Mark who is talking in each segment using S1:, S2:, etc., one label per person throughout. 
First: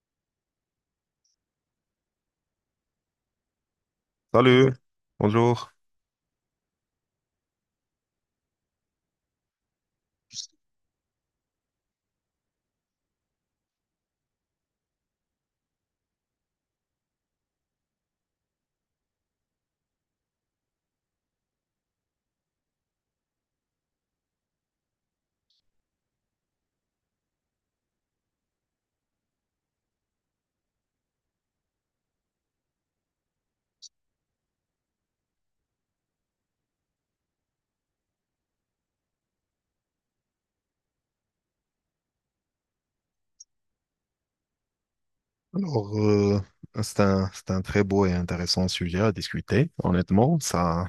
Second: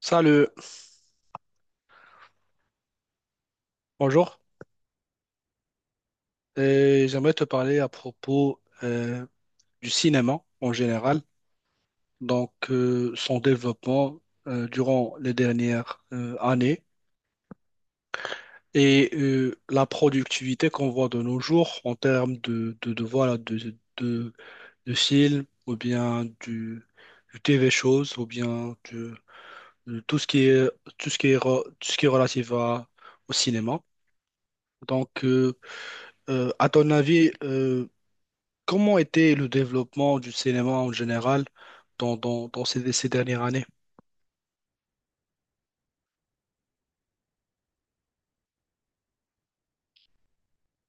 S1: Salut, bonjour.
S2: Salut, bonjour.
S1: Et j'aimerais te parler à propos du cinéma en général, son développement durant les dernières années et la productivité qu'on voit de nos jours en termes de films ou bien du TV shows ou bien de tout ce qui est, tout ce qui est, tout ce qui est au cinéma. Donc, euh, à ton avis, comment était le développement du cinéma en général dans ces dernières années?
S2: Alors, c'est un très beau et intéressant sujet à discuter. Honnêtement, ça,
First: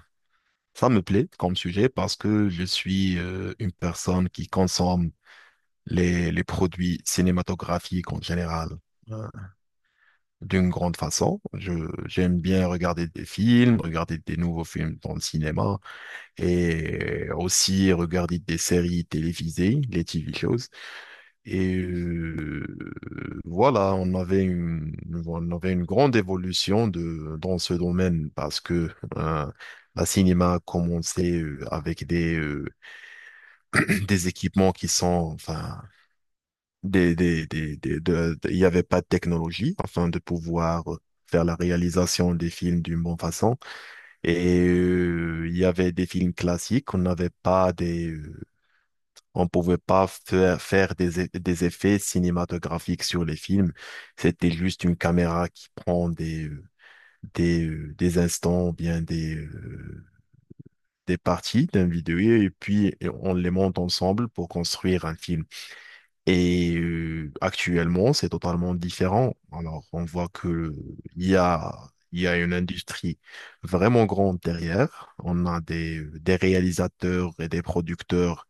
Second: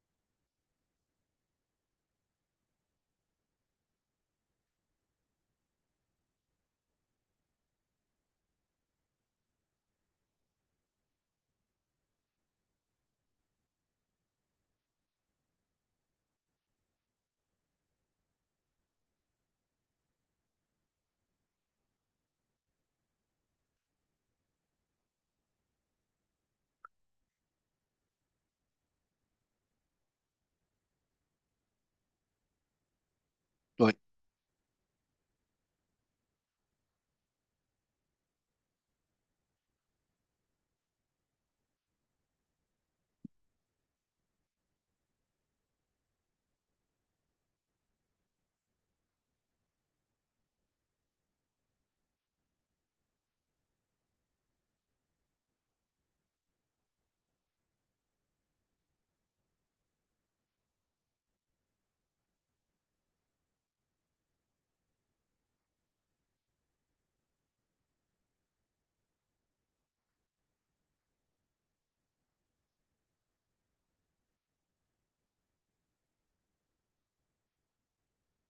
S2: ça me plaît comme sujet parce que je suis une personne qui consomme les produits cinématographiques en général euh, d'une grande façon. J'aime bien regarder des films, regarder des nouveaux films dans le cinéma et aussi regarder des séries télévisées, les TV shows. Et voilà, on avait une grande évolution dans ce domaine parce que euh, la cinéma a commencé avec
S1: Oui,
S2: des équipements qui sont, enfin, il n'y avait pas de technologie afin de pouvoir faire la réalisation des films d'une bonne façon. Et il y avait des films classiques, on n'avait pas des on pouvait pas faire des effets cinématographiques sur les films. C'était juste une caméra qui prend des instants, ou bien des parties d'un vidéo et puis on les monte ensemble pour construire un film. Et actuellement, c'est totalement différent. Alors, on voit que il y a, il y a une industrie vraiment grande derrière. On a des réalisateurs et des producteurs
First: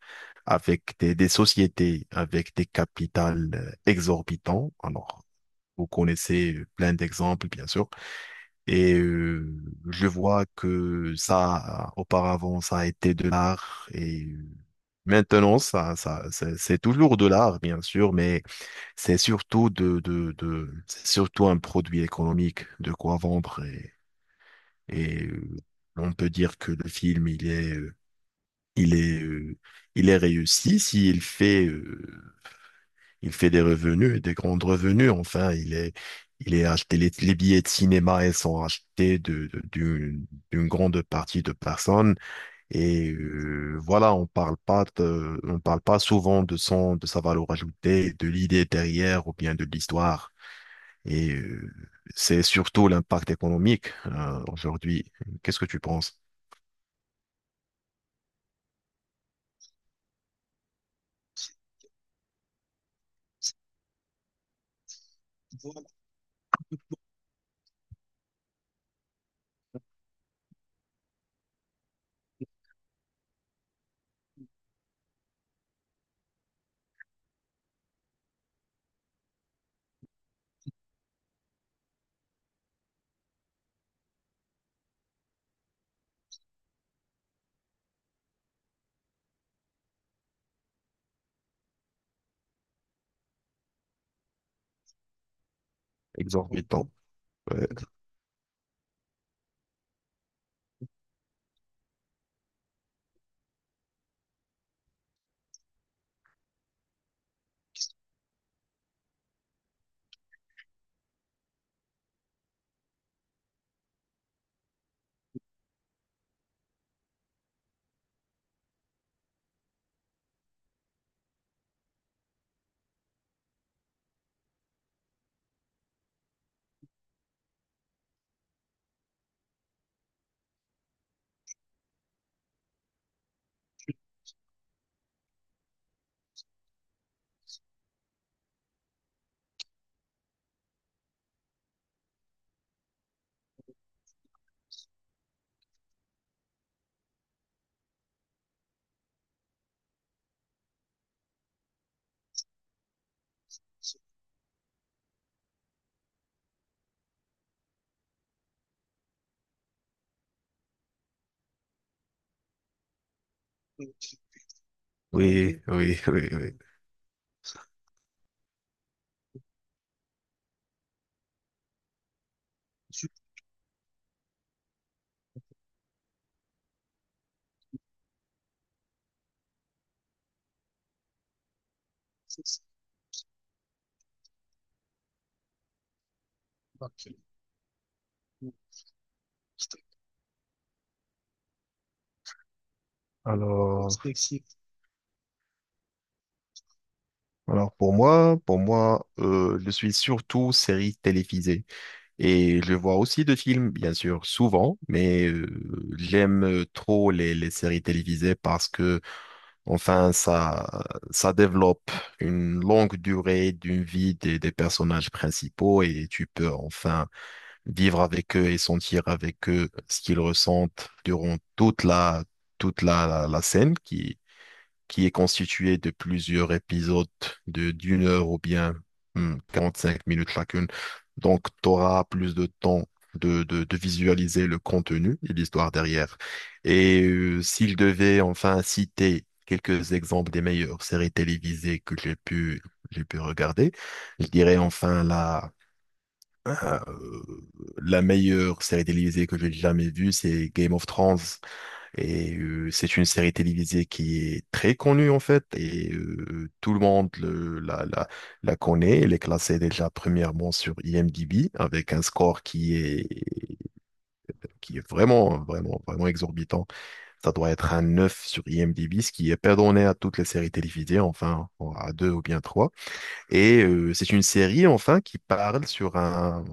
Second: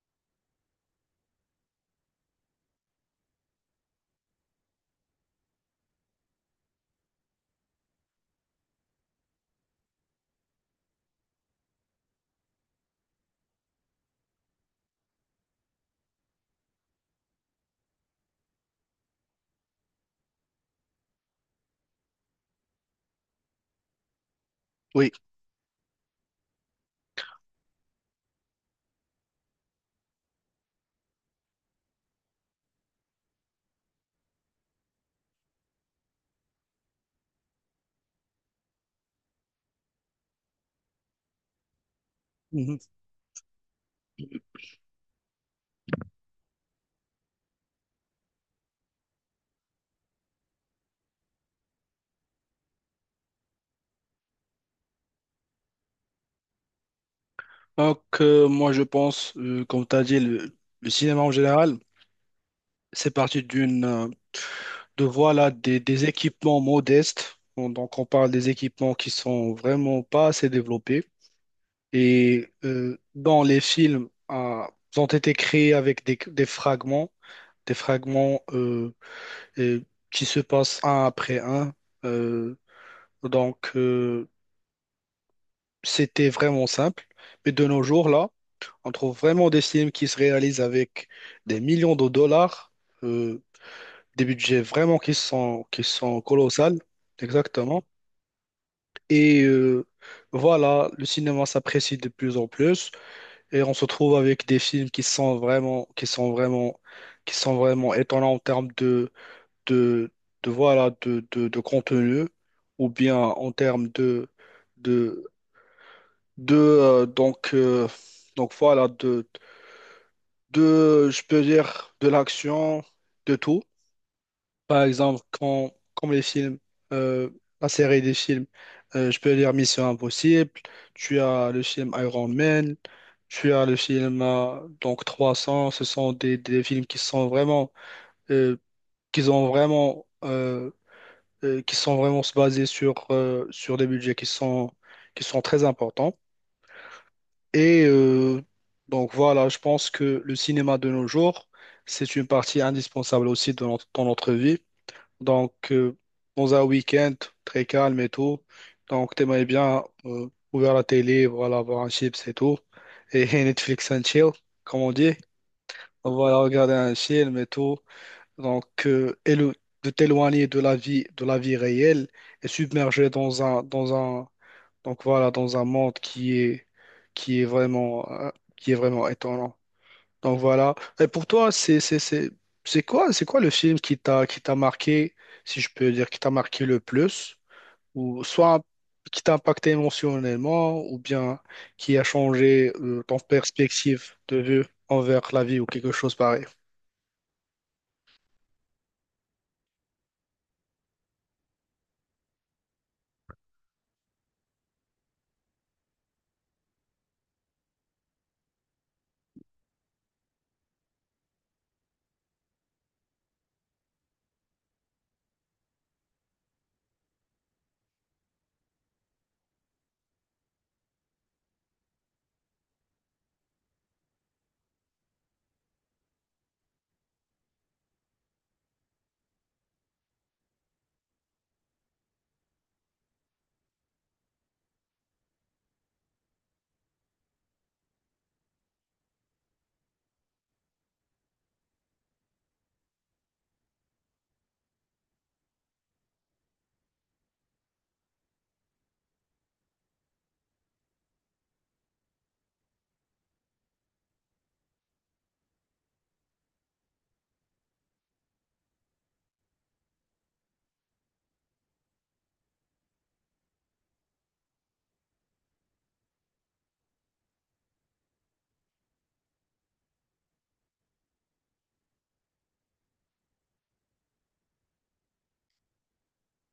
S2: avec des sociétés, avec des capitales exorbitants. Alors, vous connaissez plein d'exemples, bien sûr. Et je vois que ça, auparavant, ça a été de l'art et, maintenant, ça c'est toujours de l'art, bien sûr, mais c'est surtout c'est surtout un produit économique de quoi vendre et,
S1: oui.
S2: et euh, on peut dire que le film, il est, euh, il est réussi s'il fait des revenus, des grands revenus. Enfin, il est acheté, les billets de cinéma, ils sont achetés d'une grande partie de personnes
S1: Mhm.
S2: et voilà, on parle pas souvent de son, de sa valeur ajoutée, de l'idée derrière ou bien de l'histoire. Et c'est surtout l'impact économique aujourd'hui. Qu'est-ce que tu penses?
S1: Moi, je pense, comme tu as dit, le cinéma en général, c'est parti de voilà, des équipements modestes. Donc, on parle des équipements qui sont vraiment pas assez développés. Et dans les films, ils ont été créés avec des fragments euh, qui se passent un après un. euh, Donc, euh, C'était vraiment simple. Mais de nos jours, là, on trouve vraiment des films qui se réalisent avec des millions de dollars, euh, des budgets vraiment qui sont colossales,
S2: Exorbitant. Ouais.
S1: exactement. Et voilà, le cinéma s'apprécie de plus en plus et on se trouve avec des films qui sont vraiment étonnants en termes de, de de contenu ou bien en termes de, de voilà de je peux dire de l'action, de tout. Par exemple, quand comme les films, euh, la série des films, je peux dire Mission Impossible, tu as le film Iron Man, tu as le film 300. Ce sont des films qui sont vraiment euh, qui ont vraiment euh, qui sont vraiment se basés sur sur des budgets qui sont très importants. Et donc voilà, je pense que le cinéma de nos jours, c'est une partie indispensable aussi de notre, dans notre vie. Donc euh, Dans un week-end très calme et tout, donc t'aimerais bien ouvrir la télé, voilà, voir un chips et tout, et Netflix and chill, comme on dit.
S2: Oui, oui, oui,
S1: Voilà,
S2: oui.
S1: regarder un film et tout. Donc euh, élo- de t'éloigner de la vie réelle, et submerger dans un, donc voilà, dans un monde qui est vraiment, euh, qui est vraiment étonnant. Donc voilà. Et pour toi, c'est quoi le film qui t'a marqué, si je peux dire, qui t'a marqué le plus, ou soit qui t'a impacté émotionnellement, ou bien qui a changé, ton
S2: Alors,
S1: perspective de vue envers la vie ou quelque chose pareil.
S2: alors, pour moi, je suis surtout série télévisée et je vois aussi de films, bien sûr, souvent, mais j'aime trop les séries télévisées parce que, enfin, ça développe une longue durée d'une vie des personnages principaux et tu peux enfin vivre avec eux et sentir avec eux ce qu'ils ressentent durant toute la scène qui est constituée de plusieurs épisodes de d'une heure ou bien hmm, 5 minutes chacune. Donc, tu auras plus de temps de visualiser le contenu et l'histoire derrière. Et s'il devait enfin citer quelques exemples des meilleures séries télévisées que j'ai pu regarder, je dirais enfin euh, la meilleure série télévisée que j'ai jamais vue, c'est Game of Thrones. Et c'est une série télévisée qui est très connue en fait. Et tout le monde la connaît. Elle est classée déjà premièrement sur IMDb avec un score qui est vraiment, vraiment, vraiment exorbitant. Ça doit être un 9 sur IMDb, ce qui est pas donné à toutes les séries télévisées, enfin à deux ou bien trois. Et c'est une série enfin qui parle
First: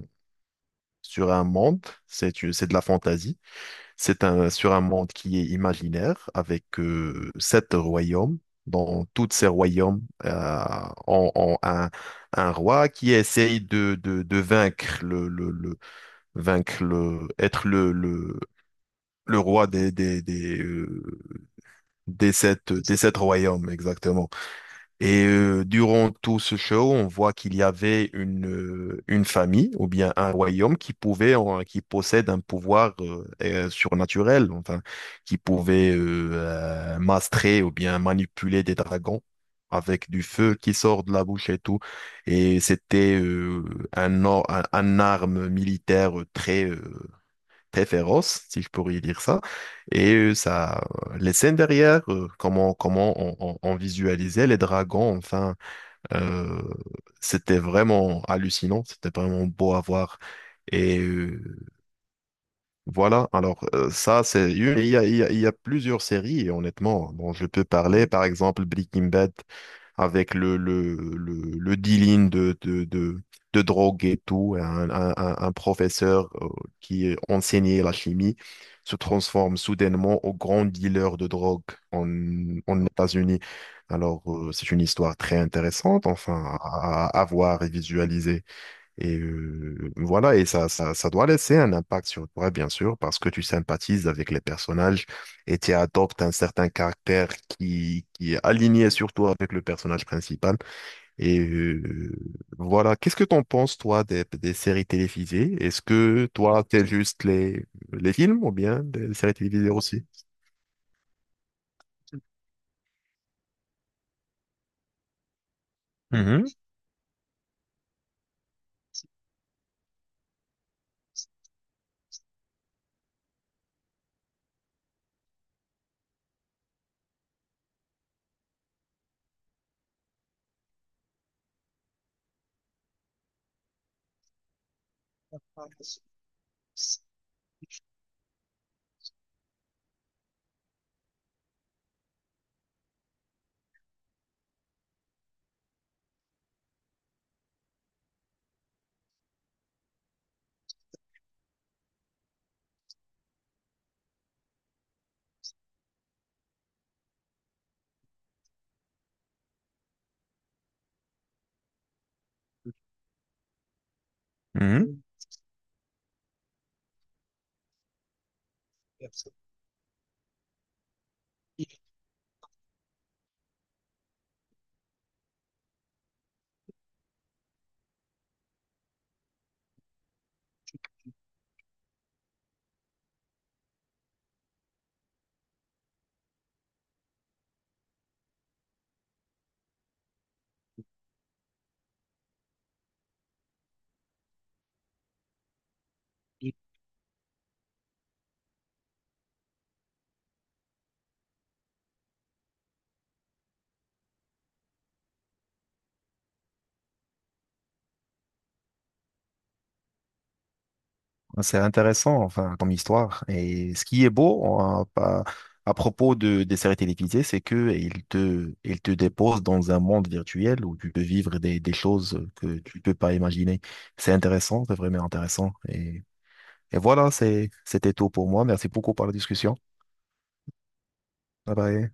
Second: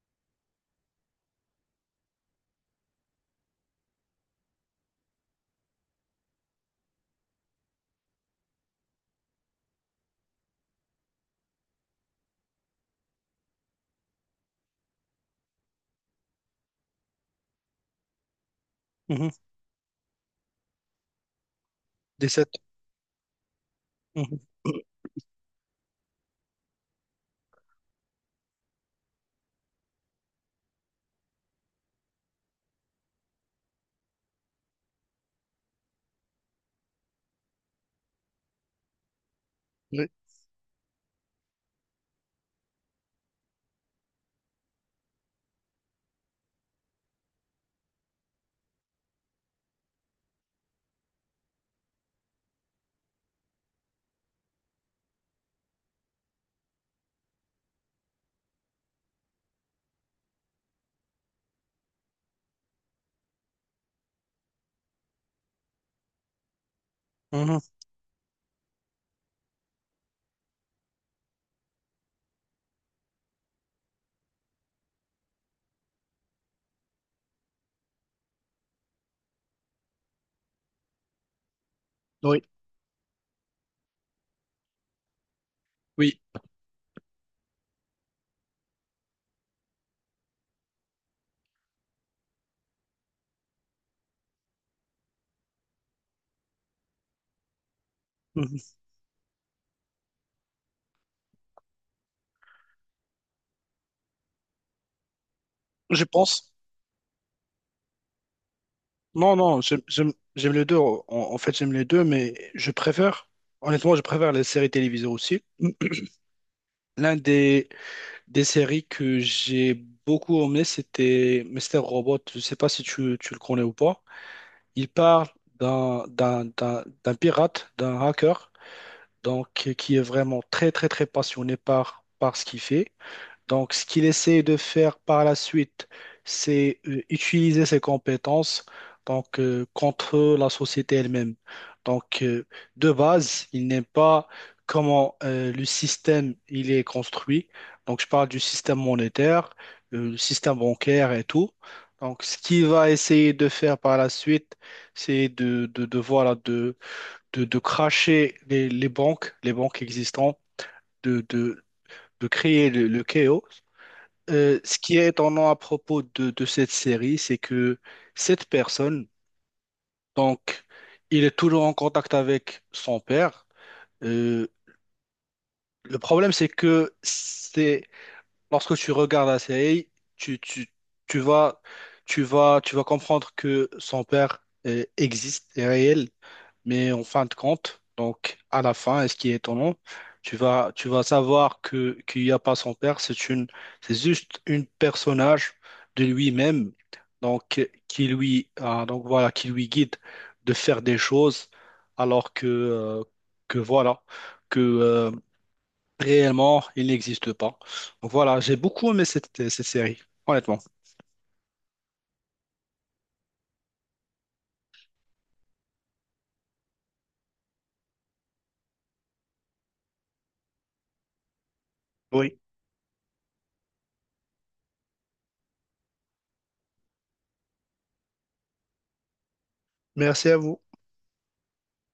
S2: sur un monde, c'est de la fantaisie, sur un monde qui est imaginaire avec sept royaumes. Dans tous ces royaumes, ont un roi qui essaye de vaincre vaincre le, être le, le,
S1: Mhm.
S2: le roi des, des, des, euh,
S1: Des
S2: des
S1: sept.
S2: sept, des sept royaumes, exactement.
S1: Mhm.
S2: Et durant tout ce show, on voit qu'il y avait une famille ou bien un royaume qui possède un pouvoir surnaturel, enfin, qui pouvait mastrer ou bien manipuler des dragons
S1: Oui.
S2: avec du feu qui sort de la bouche et tout. Et c'était un arme militaire très féroce, si je pourrais dire ça. Et les scènes derrière, comment on visualisait les dragons, enfin, euh, c'était vraiment hallucinant, c'était vraiment beau à voir. Et voilà, alors il y a, il y a- il y a plusieurs séries, et honnêtement, dont je
S1: Mhm.
S2: peux parler, par exemple Breaking Bad, avec le dealing de drogue et tout. Professeur qui enseignait la chimie se transforme soudainement au grand dealer de drogue en,
S1: Oui.
S2: États-Unis. Alors, c'est une histoire très intéressante,
S1: Oui.
S2: enfin, à voir et visualiser. Et voilà, et ça doit laisser un impact sur toi, bien sûr, parce que tu sympathises avec les personnages et tu adoptes un certain caractère qui est
S1: Mhm.
S2: aligné surtout avec le personnage principal. Et voilà, qu'est-ce que t'en penses, toi, des séries télévisées? Est-ce
S1: Je
S2: que
S1: pense.
S2: toi, t'es juste les films ou bien des séries
S1: Non, non,
S2: télévisées aussi?
S1: j'aime les deux. En, en fait, j'aime les deux, mais je préfère, honnêtement, je préfère les séries télévisées aussi.
S2: Mhm,
S1: L'un des séries que j'ai beaucoup aimé, c'était Mr. Robot. Je ne sais pas si tu le connais ou pas. Il parle d'un pirate, d'un hacker, donc qui est vraiment très passionné par ce qu'il fait. Donc, ce qu'il essaie de faire par la suite, c'est utiliser ses compétences, contre la société elle-même. Donc, euh, de base, il n'aime pas comment le système il est construit. Donc, je parle du système monétaire, le système bancaire et tout. Donc, ce qu'il va essayer de faire par la suite, c'est de, voilà, de cracher les banques existantes, de, de, de créer le chaos. Ce qui
S2: mhm.
S1: est étonnant à propos de cette série, c'est que cette personne, donc, il est toujours en contact avec son père. Euh, le problème, c'est que c'est lorsque tu regardes la série, tu, tu, tu vas, tu vas comprendre que son père existe, est réel, mais en fin de compte, donc à la fin, est-ce qui est étonnant, tu vas savoir que qu'il n'y a pas son père, c'est juste une personnage de lui-même, qui lui, donc voilà, qui lui guide de faire des choses, alors que, que voilà, que euh, réellement, il n'existe pas. Donc voilà, j'ai beaucoup aimé cette série, honnêtement.
S2: C'est intéressant, enfin, comme histoire. Et ce qui est beau hein, à propos des séries télévisées, c'est que ils te déposent dans un monde virtuel où tu peux vivre des choses
S1: Oui,
S2: que tu peux pas imaginer. C'est intéressant, c'est vraiment intéressant. Et voilà, c'était tout pour moi. Merci beaucoup pour la discussion.
S1: merci à vous.
S2: Bye bye.